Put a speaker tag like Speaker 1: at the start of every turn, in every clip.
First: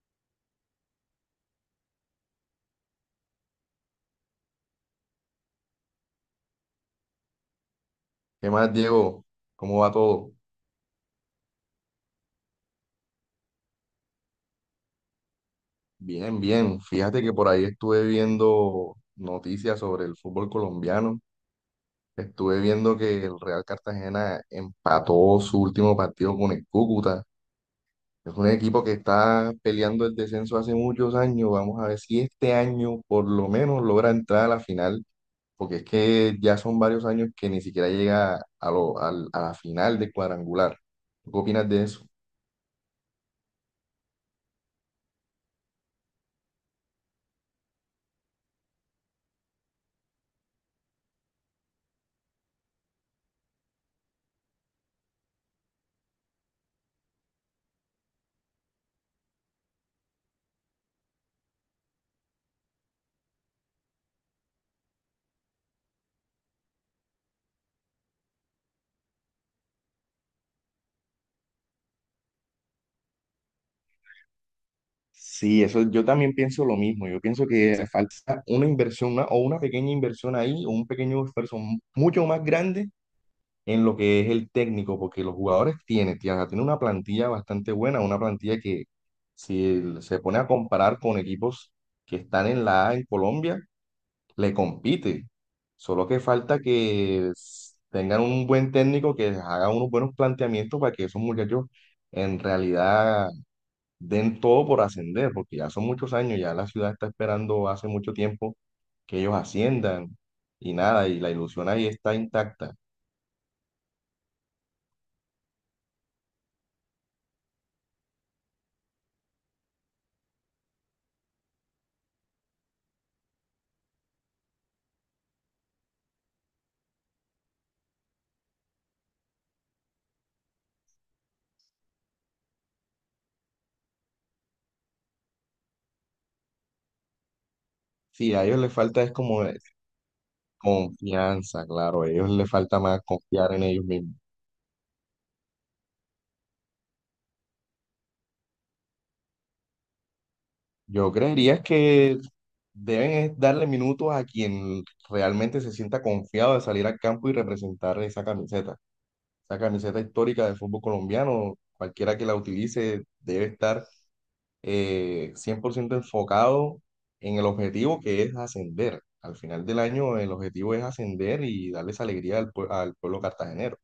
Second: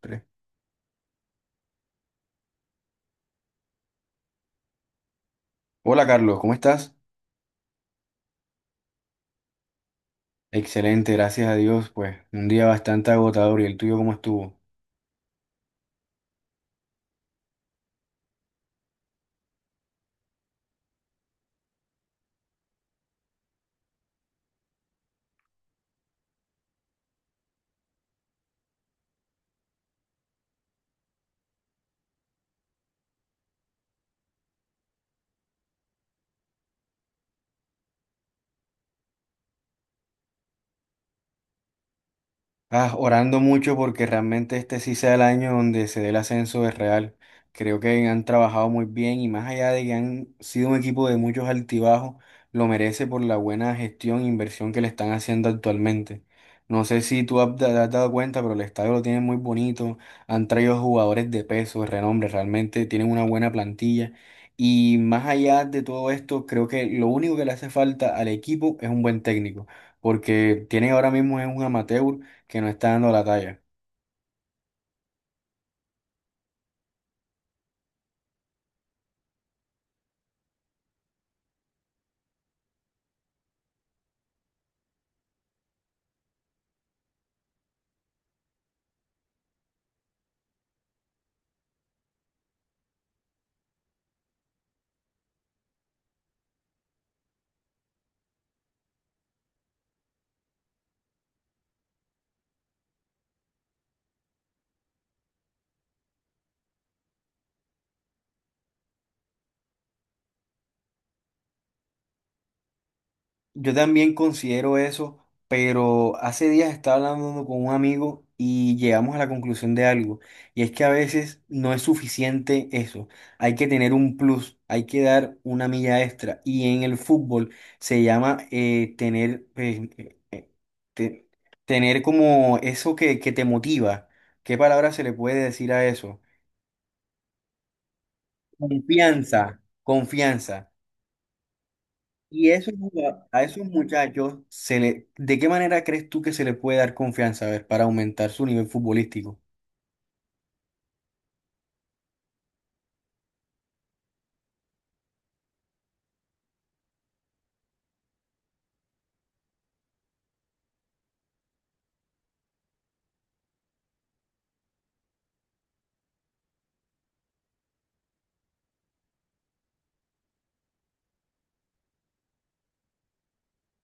Speaker 1: Tres. Hola Carlos, ¿cómo estás?
Speaker 2: ¿Qué más, Diego? ¿Cómo va todo?
Speaker 1: Excelente, gracias a Dios. Pues un día bastante agotador. ¿Y el tuyo cómo estuvo?
Speaker 2: Bien, bien. Fíjate que por ahí estuve viendo noticias sobre el fútbol colombiano. Estuve viendo que el Real Cartagena empató su último partido con el Cúcuta. Es un equipo que está peleando el descenso hace muchos años. Vamos a ver si este año por lo menos logra entrar a la final, porque es que ya son varios años que ni siquiera llega a la final de cuadrangular. ¿Qué opinas de eso?
Speaker 1: Ah, orando mucho porque realmente este sí sea el año donde se dé el ascenso de Real. Creo que han trabajado muy bien y más allá de que han sido un equipo de muchos altibajos, lo merece por la buena gestión e inversión que le están haciendo actualmente. No sé si te has dado cuenta, pero el estadio lo tienen muy bonito. Han traído jugadores de peso, de renombre, realmente tienen una buena plantilla. Y más allá de todo esto, creo que lo único que le hace falta al equipo es un buen técnico, porque tiene ahora mismo es un amateur que no está dando la talla.
Speaker 2: Sí, eso yo también pienso lo mismo. Yo pienso que falta una inversión o una pequeña inversión ahí o un pequeño esfuerzo mucho más grande en lo que es el técnico, porque los jugadores tienen, tía, tienen una plantilla bastante buena, una plantilla que si se pone a comparar con equipos que están en la A en Colombia, le compite. Solo que falta que tengan un buen técnico que les haga unos buenos planteamientos para que esos muchachos en realidad den todo por ascender, porque ya son muchos años, ya la ciudad está esperando hace mucho tiempo que ellos asciendan y nada, y la ilusión ahí está intacta.
Speaker 1: Yo también considero eso, pero hace días estaba hablando con un amigo y llegamos a la conclusión de algo, y es que a veces no es suficiente eso, hay que tener un plus, hay que dar una milla extra, y en el fútbol se llama tener, te- tener como eso que te motiva. ¿Qué palabra se le puede decir a eso?
Speaker 2: Sí, a ellos les falta es
Speaker 1: Confianza,
Speaker 2: como es
Speaker 1: confianza.
Speaker 2: confianza, claro, a ellos les
Speaker 1: Y eso,
Speaker 2: falta más
Speaker 1: a
Speaker 2: confiar en
Speaker 1: esos
Speaker 2: ellos mismos.
Speaker 1: muchachos, se le, ¿de qué manera crees tú que se le puede dar confianza, a ver, para aumentar su nivel futbolístico?
Speaker 2: Yo creería que deben es darle minutos a quien realmente se sienta confiado de salir al campo y representar esa camiseta histórica del fútbol colombiano, cualquiera que la utilice debe estar 100% enfocado en el objetivo que es ascender. Al final del año el objetivo es ascender y darles alegría al pueblo cartagenero.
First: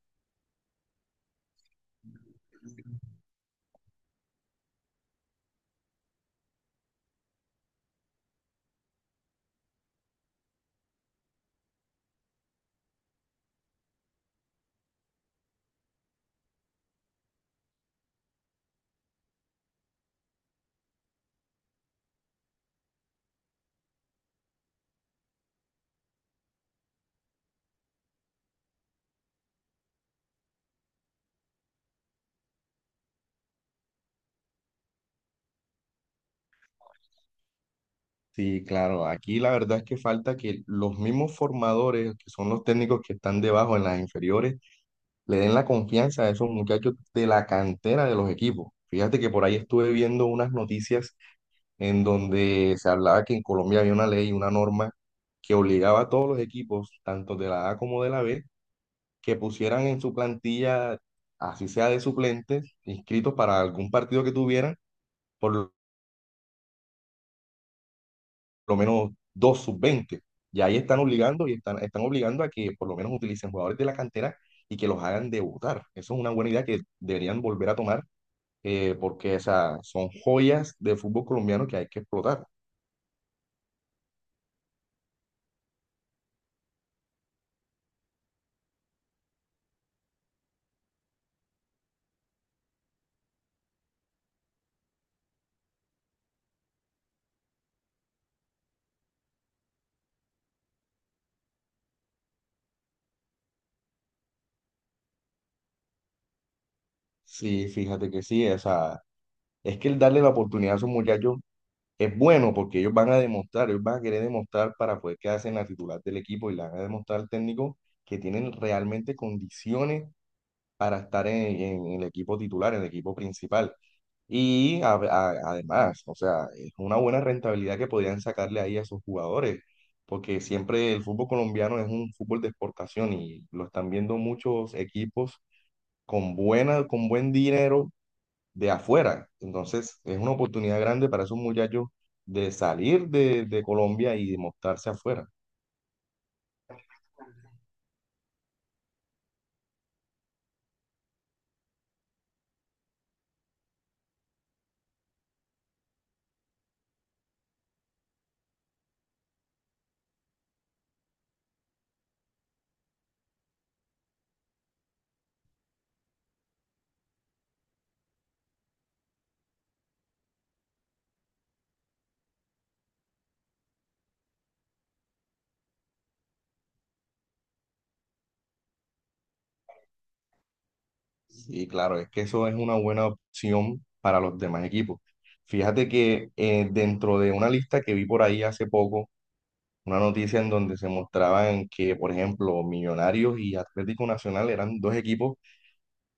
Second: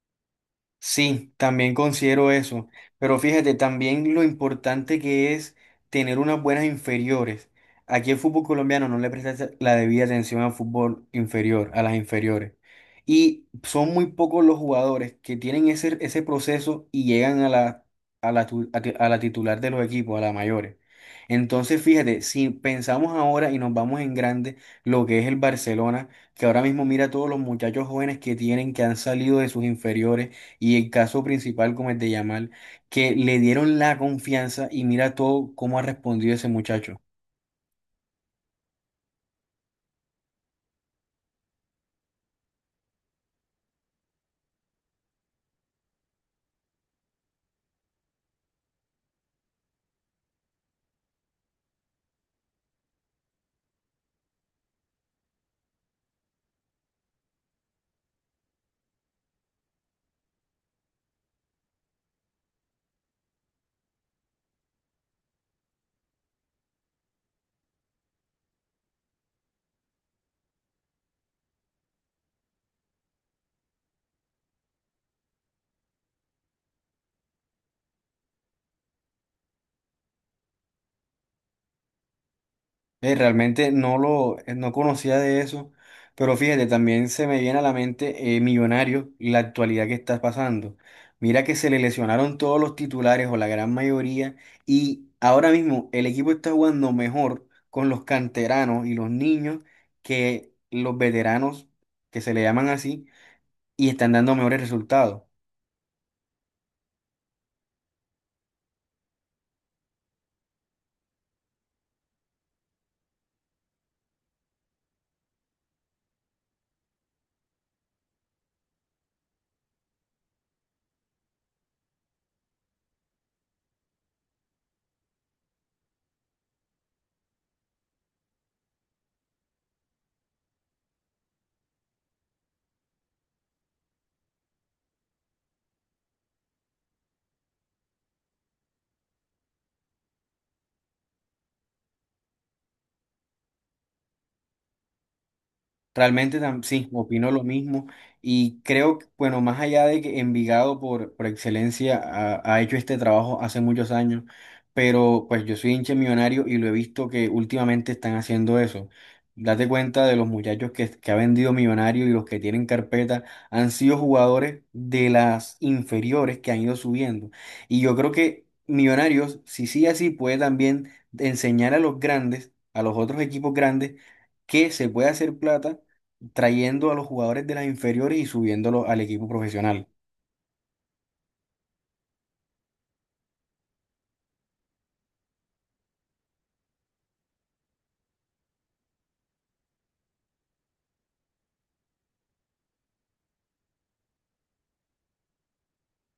Speaker 1: Sí, también considero eso, pero fíjate también lo importante que es tener unas buenas inferiores. Aquí el fútbol colombiano no le presta la debida atención al fútbol inferior, a las inferiores. Y son muy pocos los jugadores que tienen ese proceso y llegan a la, a la titular de los equipos, a la mayores. Entonces, fíjate, si pensamos ahora y nos vamos en grande, lo que es el Barcelona, que ahora mismo mira todos los muchachos jóvenes que tienen, que han salido de sus inferiores y el caso principal como el de Yamal, que le dieron la confianza y mira todo cómo ha respondido ese muchacho.
Speaker 2: Sí, claro, aquí la verdad es que falta que los mismos formadores, que son los técnicos que están debajo en las inferiores, le den la confianza a esos muchachos de la cantera de los equipos. Fíjate que por ahí estuve viendo unas noticias en donde se hablaba que en Colombia había una ley, una norma que obligaba a todos los equipos, tanto de la A como de la B, que pusieran en su plantilla, así sea de suplentes, inscritos para algún partido que tuvieran, por lo menos 2 sub-20. Y ahí están obligando y están obligando a que por lo menos utilicen jugadores de la cantera y que los hagan debutar. Eso es una buena idea que deberían volver a tomar, porque o sea, son joyas de fútbol colombiano que hay que explotar.
Speaker 1: Realmente no conocía de eso, pero fíjate, también se me viene a la mente Millonario y la actualidad que está pasando. Mira que se le lesionaron todos los titulares o la gran mayoría y ahora mismo el equipo está jugando mejor con los canteranos y los niños que los veteranos, que se le llaman así, y están dando mejores resultados.
Speaker 2: Sí, fíjate que sí, o sea, es que el darle la oportunidad a esos muchachos es bueno porque ellos van a demostrar, ellos van a querer demostrar para poder quedarse en la titular del equipo y le van a demostrar al técnico que tienen realmente condiciones para estar en el equipo titular, en el equipo principal. Y además, o sea, es una buena rentabilidad que podrían sacarle ahí a esos jugadores, porque siempre el fútbol colombiano es un fútbol de exportación y lo están viendo muchos equipos con buena, con buen dinero de afuera. Entonces, es una oportunidad grande para esos muchachos de salir de Colombia y de mostrarse afuera.
Speaker 1: Sí, opino lo mismo y creo que, bueno, más allá de que Envigado por excelencia ha hecho este trabajo hace muchos años, pero pues yo soy hincha de millonario y lo he visto que últimamente están haciendo eso. Date cuenta de los muchachos que ha vendido Millonario y los que tienen carpeta han sido jugadores de las inferiores que han ido subiendo. Y yo creo que Millonarios, si sigue así, puede también enseñar a los grandes, a los otros equipos grandes, que se puede hacer plata trayendo a los jugadores de las inferiores y subiéndolos al equipo profesional.
Speaker 2: Y claro, es que eso es una buena opción para los demás equipos. Fíjate que dentro de una lista que vi por ahí hace poco, una noticia en donde se mostraban que, por ejemplo, Millonarios y Atlético Nacional eran dos equipos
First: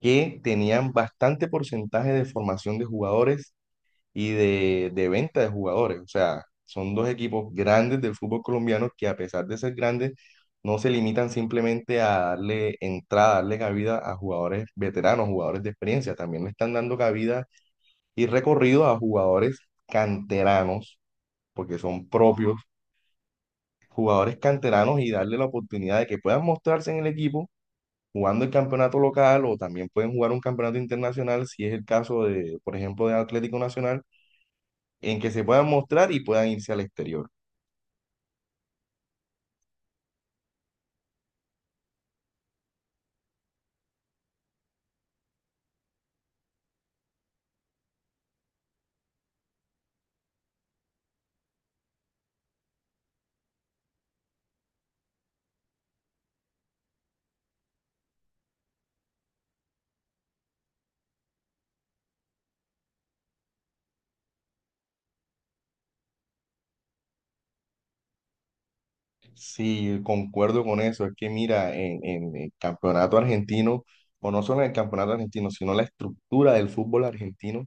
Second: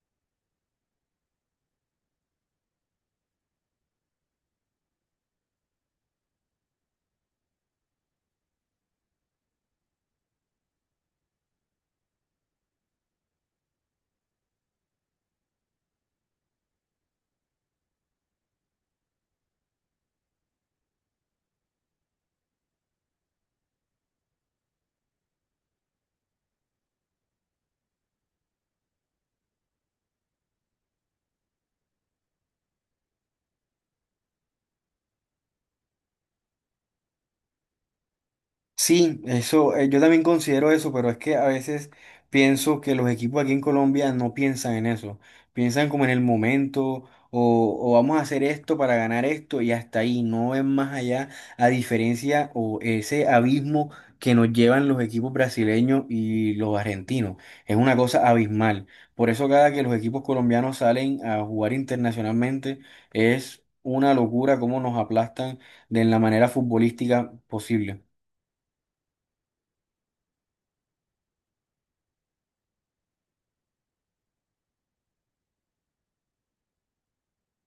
Speaker 2: que tenían bastante porcentaje de formación de jugadores y de venta de jugadores. O sea, son dos equipos grandes del fútbol colombiano que a pesar de ser grandes, no se limitan simplemente a darle entrada, darle cabida a jugadores veteranos, jugadores de experiencia. También le están dando cabida y recorrido a jugadores canteranos, porque son propios jugadores canteranos y darle la oportunidad de que puedan mostrarse en el equipo, jugando el campeonato local o también pueden jugar un campeonato internacional si es el caso de, por ejemplo, de Atlético Nacional en que se puedan mostrar y puedan irse al exterior.
Speaker 1: Sí, eso, yo también considero eso, pero es que a veces pienso que los equipos aquí en Colombia no piensan en eso. Piensan como en el momento, o vamos a hacer esto para ganar esto, y hasta ahí, no ven más allá, a diferencia o ese abismo que nos llevan los equipos brasileños y los argentinos. Es una cosa abismal. Por eso cada que los equipos colombianos salen a jugar internacionalmente, es una locura cómo nos aplastan de la manera futbolística posible.
Speaker 2: Sí, concuerdo con eso. Es que mira, en el campeonato argentino, o no solo en el campeonato argentino, sino la estructura del fútbol argentino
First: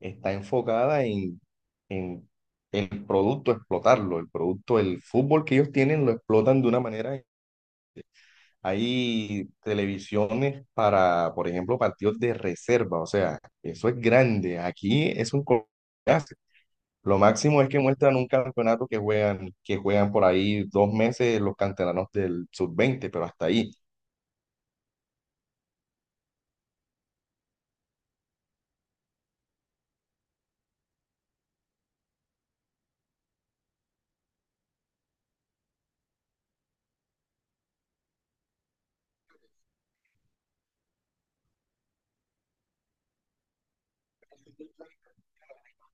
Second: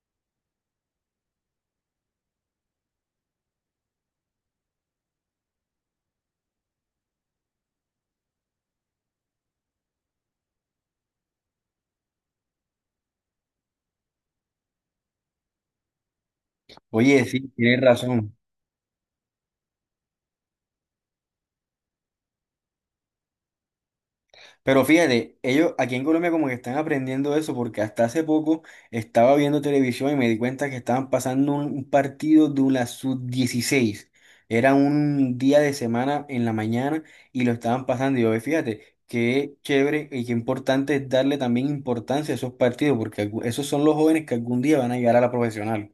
Speaker 2: está enfocada en el producto, explotarlo, el producto, el fútbol que ellos tienen lo explotan de una manera. Hay televisiones para, por ejemplo, partidos de reserva, o sea, eso es grande. Aquí es un. Lo
Speaker 1: Oye, sí,
Speaker 2: máximo es que
Speaker 1: tienes
Speaker 2: muestran un
Speaker 1: razón.
Speaker 2: campeonato que juegan, por ahí 2 meses los canteranos del sub-20, pero hasta ahí.
Speaker 1: Pero fíjate, ellos aquí en Colombia como que están aprendiendo eso porque hasta hace poco estaba viendo televisión y me di cuenta que estaban pasando un partido de la sub-16. Era un día de semana en la mañana y lo estaban pasando. Y yo, "Ve, fíjate, qué chévere y qué importante es darle también importancia a esos partidos porque esos son los jóvenes que algún día van a llegar a la profesional."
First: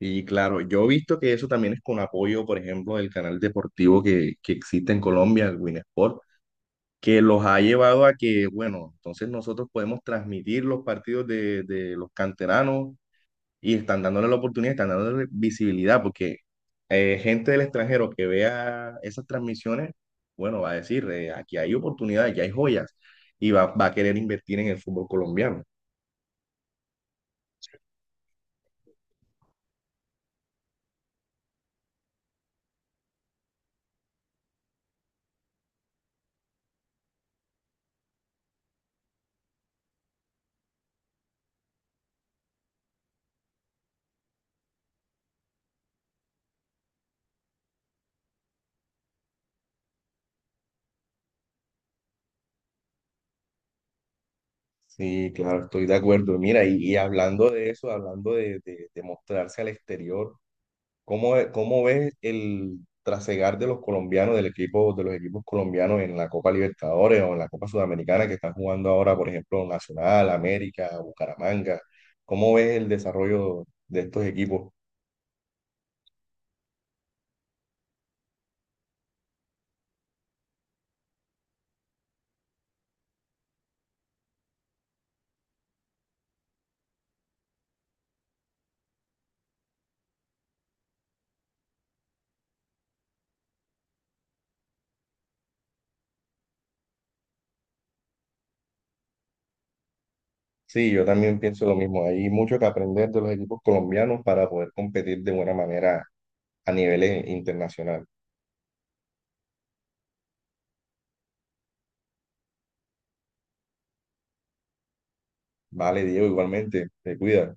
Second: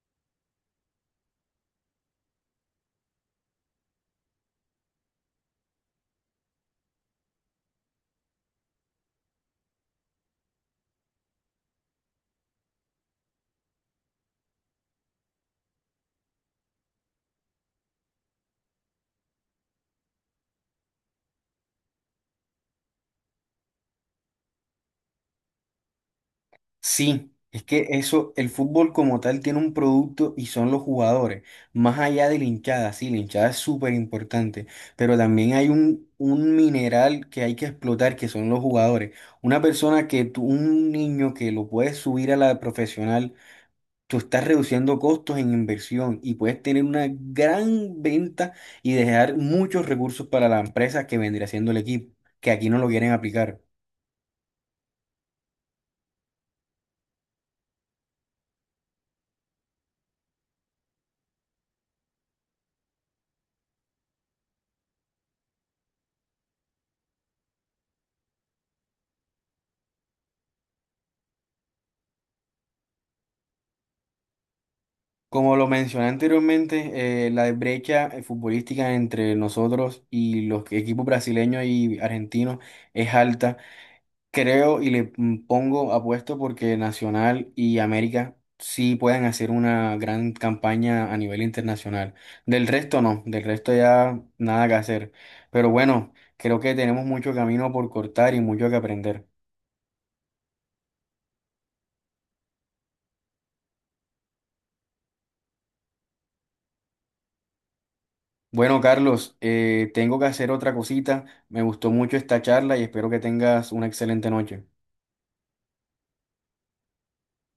Speaker 2: Y claro, yo he visto que eso también es con apoyo, por ejemplo, del canal deportivo que existe en Colombia, el Winsport, que los ha llevado a que, bueno, entonces nosotros podemos transmitir los partidos de los canteranos y están dándole la oportunidad, están dándole visibilidad, porque gente del extranjero que vea esas transmisiones, bueno, va a decir, aquí hay oportunidades, aquí hay joyas, y va a querer invertir en el fútbol colombiano.
Speaker 1: Sí, es que eso, el fútbol como tal tiene un producto y son los jugadores, más allá de la hinchada, sí, la hinchada es súper importante, pero también hay un mineral que hay que explotar, que son los jugadores. Una persona que tú, un niño que lo puedes subir a la profesional, tú estás reduciendo costos en inversión y puedes tener una gran venta y dejar muchos recursos para la empresa que vendría siendo el equipo, que aquí no lo quieren aplicar.
Speaker 2: Sí, claro, estoy de acuerdo. Mira, y hablando de eso, hablando de mostrarse al exterior, ¿Cómo ves el trasegar de los colombianos, del equipo, de los equipos colombianos en la Copa Libertadores o en la Copa Sudamericana que están jugando ahora, por ejemplo, Nacional, América, Bucaramanga? ¿Cómo ves el desarrollo de estos equipos?
Speaker 1: Como lo mencioné anteriormente, la brecha futbolística entre nosotros y los equipos brasileños y argentinos es alta. Creo pongo apuesto porque Nacional y América sí pueden hacer una gran campaña a nivel internacional. Del resto no, del resto ya nada que hacer. Pero bueno, creo que tenemos mucho camino por cortar y mucho que aprender.
Speaker 2: Sí, yo también pienso lo mismo. Hay mucho que aprender de los equipos colombianos para poder competir de buena manera a niveles internacionales.
Speaker 1: Bueno, Carlos, tengo que hacer otra cosita. Me gustó mucho esta charla y espero que tengas una excelente noche.
Speaker 2: Vale, Diego, igualmente, te cuidas.